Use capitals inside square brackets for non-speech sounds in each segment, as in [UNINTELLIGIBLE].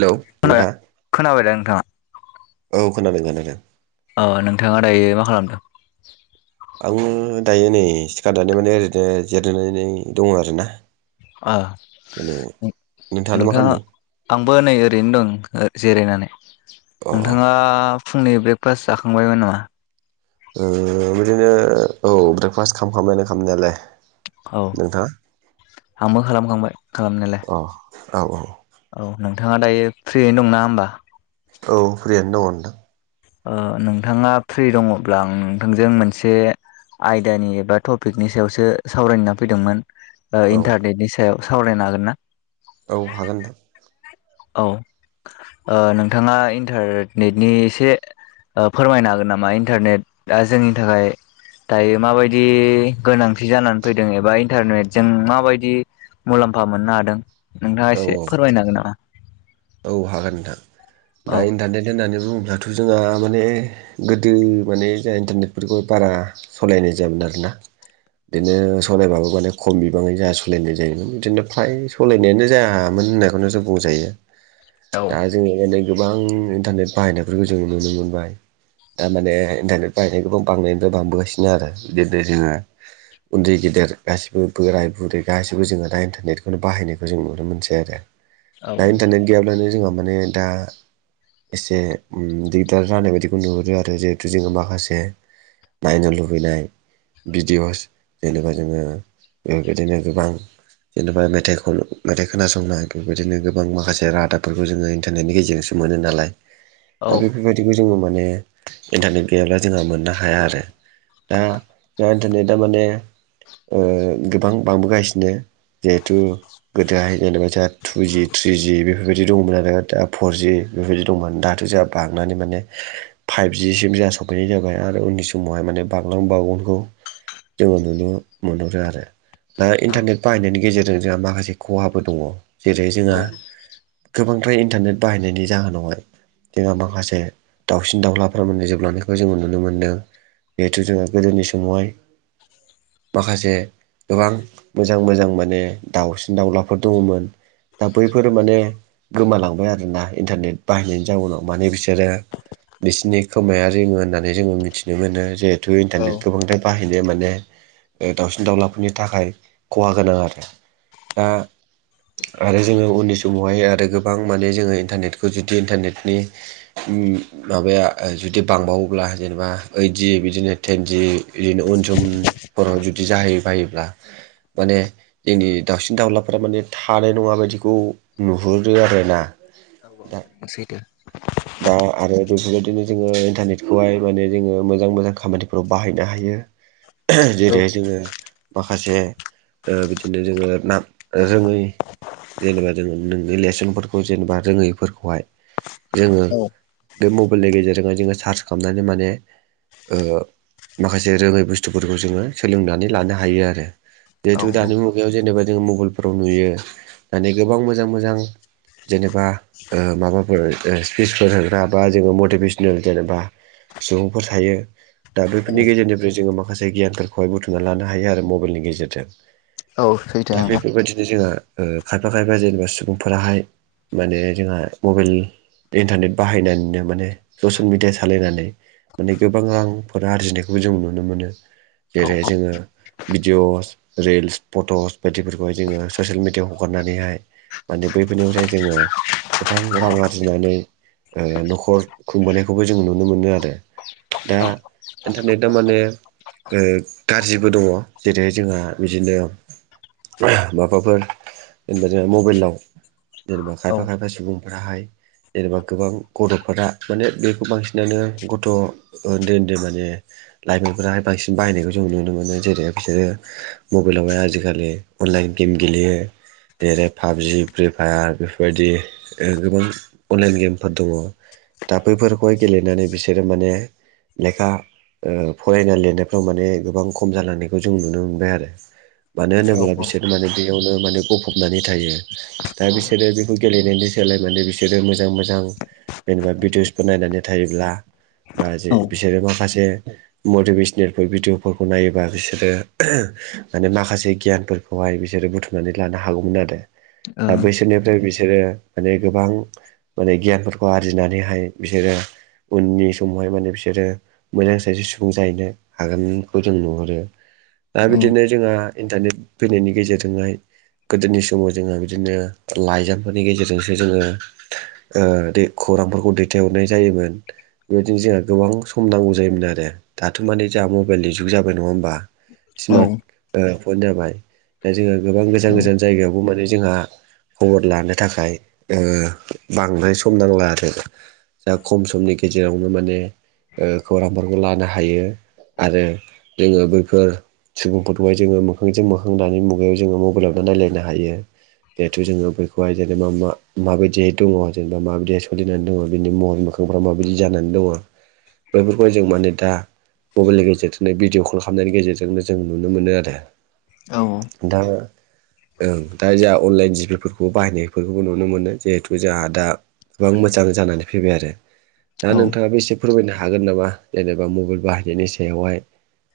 हेल' नोंथां। खोनाबाय दा नोंथाङा? औ खोनादों खोनादों। अ' नोंथाङा दायो मा खालामदों? आङो दायो नै सिखार दानाय माने ओरैनो जिरनानै दङ आर ना। ओ नोंथाङालाय मा नोंथाङा। खालामदों आंबो नै ओरैनो दं जिरायनानै अ अ नोंथाङा फुंनै ब्रेकफास्ट जाखांबायमोन नामा? बिदिनो औ ब्रेकफास्ट खालामखांबायमोन खालामनायालाय। औ नोंथाङा आंबो खालामखांबाय खालामनायालाय। अ औ औ। औ नोंथाङा दायो फ्रियैनो दंनाा होनबा। औ फ्रियानो दङ। नोंथाङा फ्रि दङब्ला आं नोंथांजों मोनसे आयदानि एबा टपिकनि सायावसो सावरायनो‌ होनना फैदोंमोन। ओ औ इन्टारनेटनि सायाव सावरायनो हागोन ना? औ हागोन नोंथां। औ ओ नोंथाङा इन्टारनेटनि एसे ओ फोरमायनो हागोन नामा? इन्टारनेटा जोंनि थाखाय दायो माबायदि गोनांथि जानानै फैदों एबा इन्टारनेटजों माबायदि मुलाम्फा मोननो हादों, नोंथाङा औ एसे फोरमायनो हागोन नामा? औ हागोन नोंथां। दा औ इन्टारनेट होननानै बुङोब्ला थ' जोंहा माने गोदो माने जोंहा इन्टारनेटफोरखौ बारा सलायनाय जायामोन आरोना। बिदिनो सलायबाबो माने खम बिबाङै जोंहा सलायनाय जायोमोन बिदिनो फ्राय सलायनायानो जायामोन होननायखौनो जों बुंजायो। [INAUDIBLE] दा जोङो माने गोबां इन्टारनेट बाहायनायफोरखौ जों नुनो मोनबाय। दा माने इन्टारनेट बाहायनायखौबो बांनायनिफ्राय बांबोगासिनो आरो बिदिनो जोङो उन्दै-गेदेर गासिबो बोराय-बुरै गासैबो जोङो दा इन्टारनेटखौनो बाहायनायखौ जों नुनो मोनसै आरो। औ दा इन्टारनेट गैयाब्लानो जोंहा माने दा एसे उम दिगदार जानाय बायदिखौ नुहुरो आरो जिहेथु जोङो माखासे नायनो लुबैनाय भिडिअ'स जेनेबा जोङो बेबायदिनो गोबां जेनेबा मेथाइ खन मेथाइ खोनासंनो बिदिनो गोबां गोबां मासे रादाबफोरखौ जोङो इन्टारनेटनि गेजेरजोंसो मोनो नालाय दा औ बेफोरबायदि बेखौ जोङो माने इन्टारनेट गैयाब्ला जोंहा मोननो हाया आरो। दा दा दिनै दामाने आरो गोबां बांबोगासिनो जिहेथु गोदोहाय जेनेबा जोंहा टु जि थ्रि जि बेफोर बिदि दंमोन आरो दा फरजि बेफोरबायदि दंमोन दाथ' जोंहा बांनानै माने फाइभ जिसिम जोंहा सफैनाय जाबाय आरो उननि समावहाय माने बांलां बावगोनखौ जोङो नुनो मोनहरो आरो। दा इन्टारनेट बाहायनायनि गेजेरजों जोंहा माखासे खहाबो दङ। जेरै- औ जोंहा गोबांद्राय इन्टारनेट बाहायनायनि जाहोनावहाय जोंहा माखासे दावसिन-दाउलाफ्रा माने जोबलांनायखौ जोङो नुनो मोन्दों। जिहेथु जोङो गोदोनि समावहाय माखासे गोबां मोजां मोजां माने दाउसिन-दाउलाफोर दङमोन दा बैफोर माने गोमालांबाय आरोना इन्टारनेट बाहायनायनि जाउनाव माने बिसोरो बिसिनि खोमाया रिङो होननानै जोङो मिथिनो मोनो जिहेथु औ इन्टारनेटखौ गोबांद्राय बाहायनो माने ओ दाउसिन-दाउलाफोरनि थाखाय खहा गोनां आरो दा आरो जोङो उननि समावहाय आरो गोबां माने जोङो इन्टारनेटखौ जुदि इन्टारनेटनि उम माबाया ओ जुदि बांबावोब्ला जेनेबा ओइद जि बिदिनो टेन जि बिदिनो उन सम फोराव जुदि जाहै बायोब्ला माने जोंनि दाउसिन-दाउलाफ्रा माने थानाय नङा बायदि खौ नुहुरो आरो ना। औ औ नंगौ सैथो। दा आरो बेफोरबायदिनो जोङो इन्टारनेटखौहाय माने जोङो मोजां मोजां खामानिफोराव बाहायनो हायो। [INAUDIBLE] औ जेरैहाय जोङो माखासे ओ बिदिनो जोङो ना रोङै जेनेबा जों नोंनि लेसनफोरखौ जेनेबा रोङैफोरखौहाय जोङो औ बे मबाइलनि गेजेरजोंहाय जोङो सार्च खालामनानै माने ओ माखासे रोङै बुस्थुफोरखौ जोङो सोलोंनानै लानो हायो आरो। औ जिहेथु दानि मुगायाव जेनेबा जोङो मबाइलफोराव नुयो मानि गोबां मोजां मोजां जेनेबा माबाफोर स्पिसफोर होग्रा बा जोङो मटिभेसनेल जेनेबा सुबुंफोर थायो। दा औ बैफोरनि गेजेरनिफ्राय जोङो माखासे गियानफोरखौहाय बुथुमना लानो हायो आरो मबाइलनि गेजेरजों औ सैथो दा नोंथां बेफोरबायदिनो जोंहा ओ खायफा खायफा जेनेबा सुबुंफोराहाय माने जोंहा मबाइल इन्टारनेट बाहायनानैनो माने ससियेल मिडिया सालायनानै माने गोबां रांफोर आरजिनायखौबो जों नुनो मोनो जेरै जोङो भिदिअस रिल्स फट'स बायदिफोरखौहाय जोङो ससियेल मिडियायाव हगारनानैहाय माने बैफोरनिफ्राय जोङो गोबां रां आरो थिनानै ओ न'खर खुंबोनखौबो जों नुनो मोनो आरो। दा इन्टारनेटआ माने ओ गाज्रिबो दङ जेरैहाय जोंहा बिदिनो माबाफोर जेनेबा जों मबाइलाव जेनेबा औ खायफा खायफा सुबुंफोराहाय जेनेबा गोबां गथ'फोरा माने बेखौ बांसिनानो गथ' उन्दै उन्दै माने लाइमोनफोराहाय बांसिन बायनायखौ जों नुनो मोनो जेरै बिसोरो मबाइलावहाय आजिखालि अनलाइन गेम गेलेयो जेरै पाबजि फ्रि फायार बेफोरबायदि गोबां अनलाइन गेमफोर दङ दा बैफोरखौहाय गेलेनानै बिसोरो माने लेखा फरायनाय लिरनायफ्राव माने गोबां खम जालांनायखौ जों नुनो मोनबाय आरो मानो औ होनोब्ला बिसोरो माने बेयावनो माने गफबनानै थायो दा बिसोरो बेखौ गेलेनायनि सोलाय मो बिसोरो बिसोरो मोजां मोजां जेनेबा भिडिअ'सफोर नायनानै थायोब्ला बा जे औ औ बिसोरो माखासे मटिभेसनेलफोर भिडिअ'फोरखौ नायोबा बिसोरो माने माखासे गियानफोरखौहाय बिसोरो बुथुमनानै लानो हागौमोन आरो दा बैसोरनिफ्राय बिसोरो माने गोबां माने गियानफोरखौ आरजिनानैहाय बिसोरो उननि समावहाय माने बिसोरो मोजां सासे सुबुं जाहैनो हागोनखौ जों नुहुरो दा बिदिनो जोंहा इन्टारनेट फैनायनि गेजेरजोंहाय गोदोनि समाव जोंहा बिदिनो लाइजामफोरनि गेजेरजोंसो जोङो ओ दे खौरांफोरखौ दैथायहरनाय जायोमोन बेबायदिनो जोंहा गोबां सम नांगौ जायोमोन आरो दाथ' माने जोंहा मबाइलनि जुग जाबाय नङा होमबा स्मार्ट पइन्ट जाबाय दा जोङहा गोबां गोजान गोजान जायगायावबो माने जोंहा खबर लानो थाखाय ओ बांद्राय सम नांला आरो जा खम समनि गेजेरावनो माने ओ खौरांफोरखौ लानो हायो आरो जोंङो बैफोर सुबुंफोरखौहाय जोङो मोखांजों मोखांनानै मुगायाव जोङो मबाइलावनो नायलायनो हायो जिहेथु जोंङो बेैखौहाय जेनेबा मा माबायदि दंङ जेनेबा माबायदिया सोलिनानै दंङ बिनि महर मोखांफ्रा माबायदि जानानै दंङ बेफोरखौहाय जों माने दा मबाइलनि गेजेरजोंनो भिडिअ कल खालामनायनि गेजेरजोंनो जों नुनो मोनो आरो। औ दा आङो ओं दा जा अनलाइन जिबिफोरखौ बाहायनायफोरखौबो नुनो मोनो जिहेथु जोहा दा गोबां मोजां जानानै फैबाय आरो दा नोंथाङाबो एसे फोरमायनो हागोन नामा जेनेबा मबेइल बाहायनायनि सायावहाय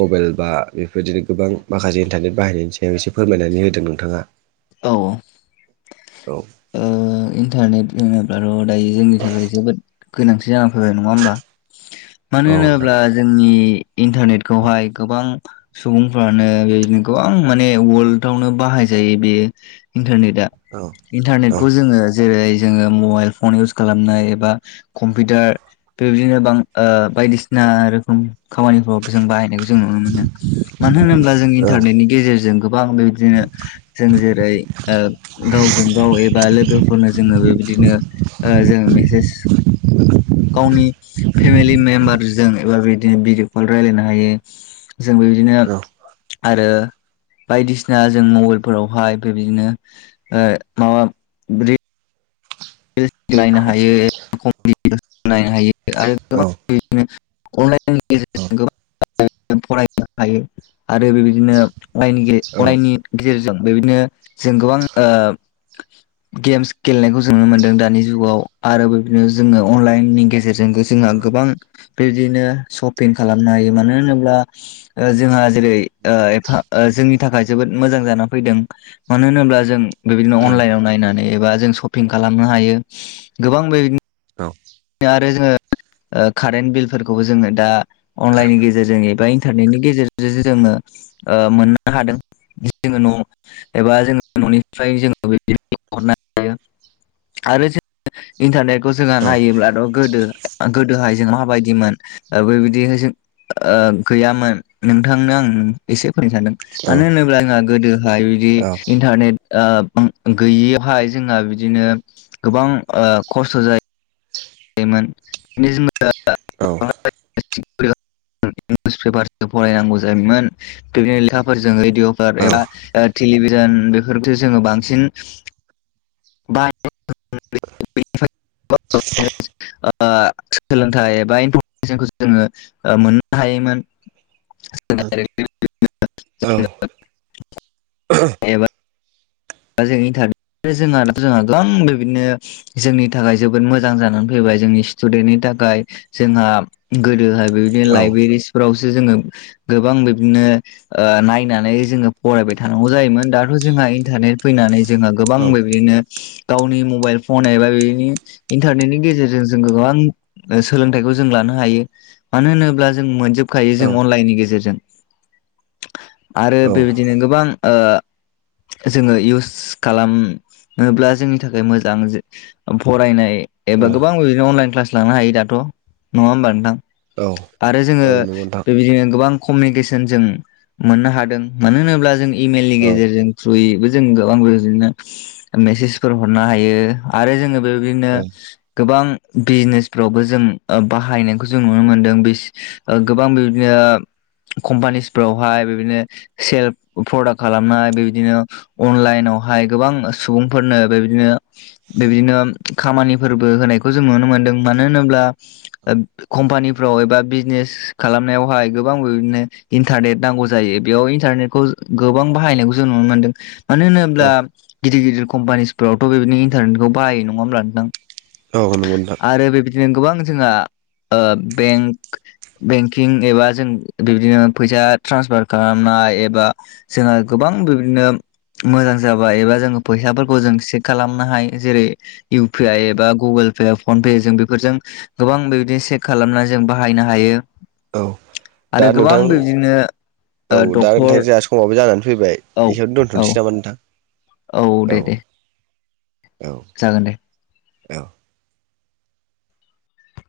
मबाइल बा बेफोरबादिनो गोबां माखासे इन्टारनेट बाहायनायनि सायाव एसे फोरमायनानै होदों नोंथांङा औ औ ओ इन्टारनेट होनोब्लाथ' दायो जोंनि थाखाय जोबोद गोनांथि जानानै फैबाय नंङा होमबा? मानो औ नोंथां होनोब्ला जोंनि इन्टारनेटखौहाय गोबां सुबुंफ्रानो बेबादिनो गोबां माने वर्ल्डआवनो बाहायजायो बियो इन्टारनेटआ औ औ इन्टारनेटखौ जोङो जेरै जोंङो मबाइल फन इउस खालामनाय एबा कम्पिउटार बेबायदिनो बां ओ बायदिसिना रोखोम खामानिफ्राव जों बाहाय नायखौ जों नुनो मोनो मानो होनोब्ला जों औ इन्टारनेतनि गेजेरजों गोबां बेबा दिनो जों जेरै ओ गावजों गाव एबा लोगो फोरनो जोंङो बेबायदिनो ओ जों मेसेज गावनि फेमिलि मेम्बारजों एबा बिदिनो भिडिअ कल रायलायनो हायो जों बे दिनो औ आरो बायदिसिना जों मबाइलफोरावहाय बेबायदिनो ओ माबा ब्रि [UNINTELLIGIBLE] नायनो हायो [UNINTELLIGIBLE] नायनो हायो आरो गोबां [UNINTELLIGIBLE] [UNINTELLIGIBLE] फरायनो हायो आरो बेबायदिनो अरायनि औ अरायनि गेजेरजों बेबायदिनो जों गोबां ओ गेम्स गेलेनायखौ जो जों नु मोन्दों दानि जुगाव आरो बेबायदिनो जोङो अनलाइन नि गेजेरजोंबो जोंहा गोबां बेबायदिनो सपिं खालामनो हायो मानो होनोब्ला ओ जोंहा जेरै ओ एफा ओ जोंनि थाखाय जोबोद मोजां जाना फैदों मानो होनोब्ला जों बेबायदिनो अनलाइनाव नायनानै एबा जों सपिं खालामनो हायो गोबां बेबादिनो औ आरो जोङो ओ कारेन बिलफोरखौबो जोङो दा अनलाइननि गेजेरजों एबा इन टारनेटनि [UNINTELLIGIBLE] जोंङो ओ मोननो हादों जोंङो न' एबा जोंङो न'निफ्राय जोंङो [UNINTELLIGIBLE] आरो जों इन्टारनेटखौ जोंहा नायोब्ला दाउ गोदो गोदोहाय जों माबायदिमोन ओ बेबायदिहाय जों ओ गैयामोन नोंथांनो आं एसे [UNINTELLIGIBLE] सानदों औ मानो होनोब्ला जोंहा गोदोहाय बिदि इन्टारनेट ओ बां गैयियावहाय जोंहा बिदिनो गोबां ओ खस्थ' जा मोन [UNINTELLIGIBLE] औ [UNINTELLIGIBLE] [UNINTELLIGIBLE] पेपारसो फरायनांगौ जायोमोन [UNINTELLIGIBLE] लेखाफोरजों दिअफोर एबा ओ तेलिभिजन बेफोर सो जों बांसिन बाहाय [UNINTELLIGIBLE] ओ सोलोंथाइ एबा [UNINTELLIGIBLE] जोङो ओ मोननो हायोमोन। [UNINTELLIGIBLE] औ एबा दा जोंनि [UNINTELLIGIBLE] बेबायदिनो जोंनि थाखाय जोबोद मोजां जानानै फैबाय जोंनि स्टुदेन्टनि थाखाय जोंहा गोदोहाय बेबायदिनो लाइब्रेरिसफोरावसो जोंङो गोबां बेबादिनो ओ नायनानै जोङो फरायबाय थानांगौ जायोमोन दाथ' जोंहा इन्टारनेट फैनानै जोङो गोबां बेबादिनो गावनि मबाइल फन एबा बेनि इन्टारनेटनि गेजेरजों जों गोबां सोलोंथाइखौ जों लानो हायो मानो होनोब्ला जों मोनजोब खायो जों अनलाइननि गेजेरजों। आरो बेबायदिनो गोबां ओ जोङै इउस खालामनोब्ला जोंनि थाखाय मोजां फरायनाय एबा गोबां बिबादिनो अनलाइन क्लास लानो हायो दाथ' नंङा होमबा नोंथां औ आरो औ जोंङो नंगौ नोंथां बेबायदिनो गोबां कमनिबेसेन जों मोननो हादों मानो होनोब्ला जों इमेलनि औ गेजेरजों थ्रुयै जों गोबां बेबादिनो मेसेजफोर हरनो हायो आरो जोङो बेबायदिनो गोबां बिजनेसफोरावबो जों उह बाहायनायखौ जों नुनो मोनदों बिस ओ गोबां बिदिनो कम्पानिसफ्रावहाय बेबादिनो सेल प्रदाक्ट खालामनाय बेबादिनो अनलाइनावहाय गोबां सुबुंफोरनो बेबायदिनो बेबदिनो खामानिफोरबो होनायखौ जों नुनो मोनदों मानो होनोब्ला कम्पानिफ्राव एबा बिजनेस खालामनायावहाय गोबां बिबायदिनो इन्टारनेट नांगौ जायो बेयाव इन्टारनेट खौ गोबां बाहायनायखौ जों नुनो मोनदों। मानो होनोब्ला गिदिर गिदिर कम्पानिसफोरावथ' बेदिनो इन्टारनेटखौ बाहायो नंङा होमब्ला नोंथां औ नंगौ नोंथां आरो बेबायदिनो गोबां जोंहा ओ बेंक बेंकिं एबा जों बेबादिनो फैसा ट्रन्सफार खालामनाय एबा जोंहा गोबां बेबादिनो मोजां जाबाय एबा जोङो फैसाफोरखौ जों खालामनो हायो जेरै इउ पि आइ एबा गुगोल पे फन पे जों बेफोरजों गोबांसेख खालामना जोंबाहायनो हायो औ दा आरो गोबां नोंथां बेबादिनो उह डक्टर समावबो जानानै फैबाय औ बेखियाव औ दोनथ'नोसै नामा नोंथां औ दे दे औ। औ जागोन दे औ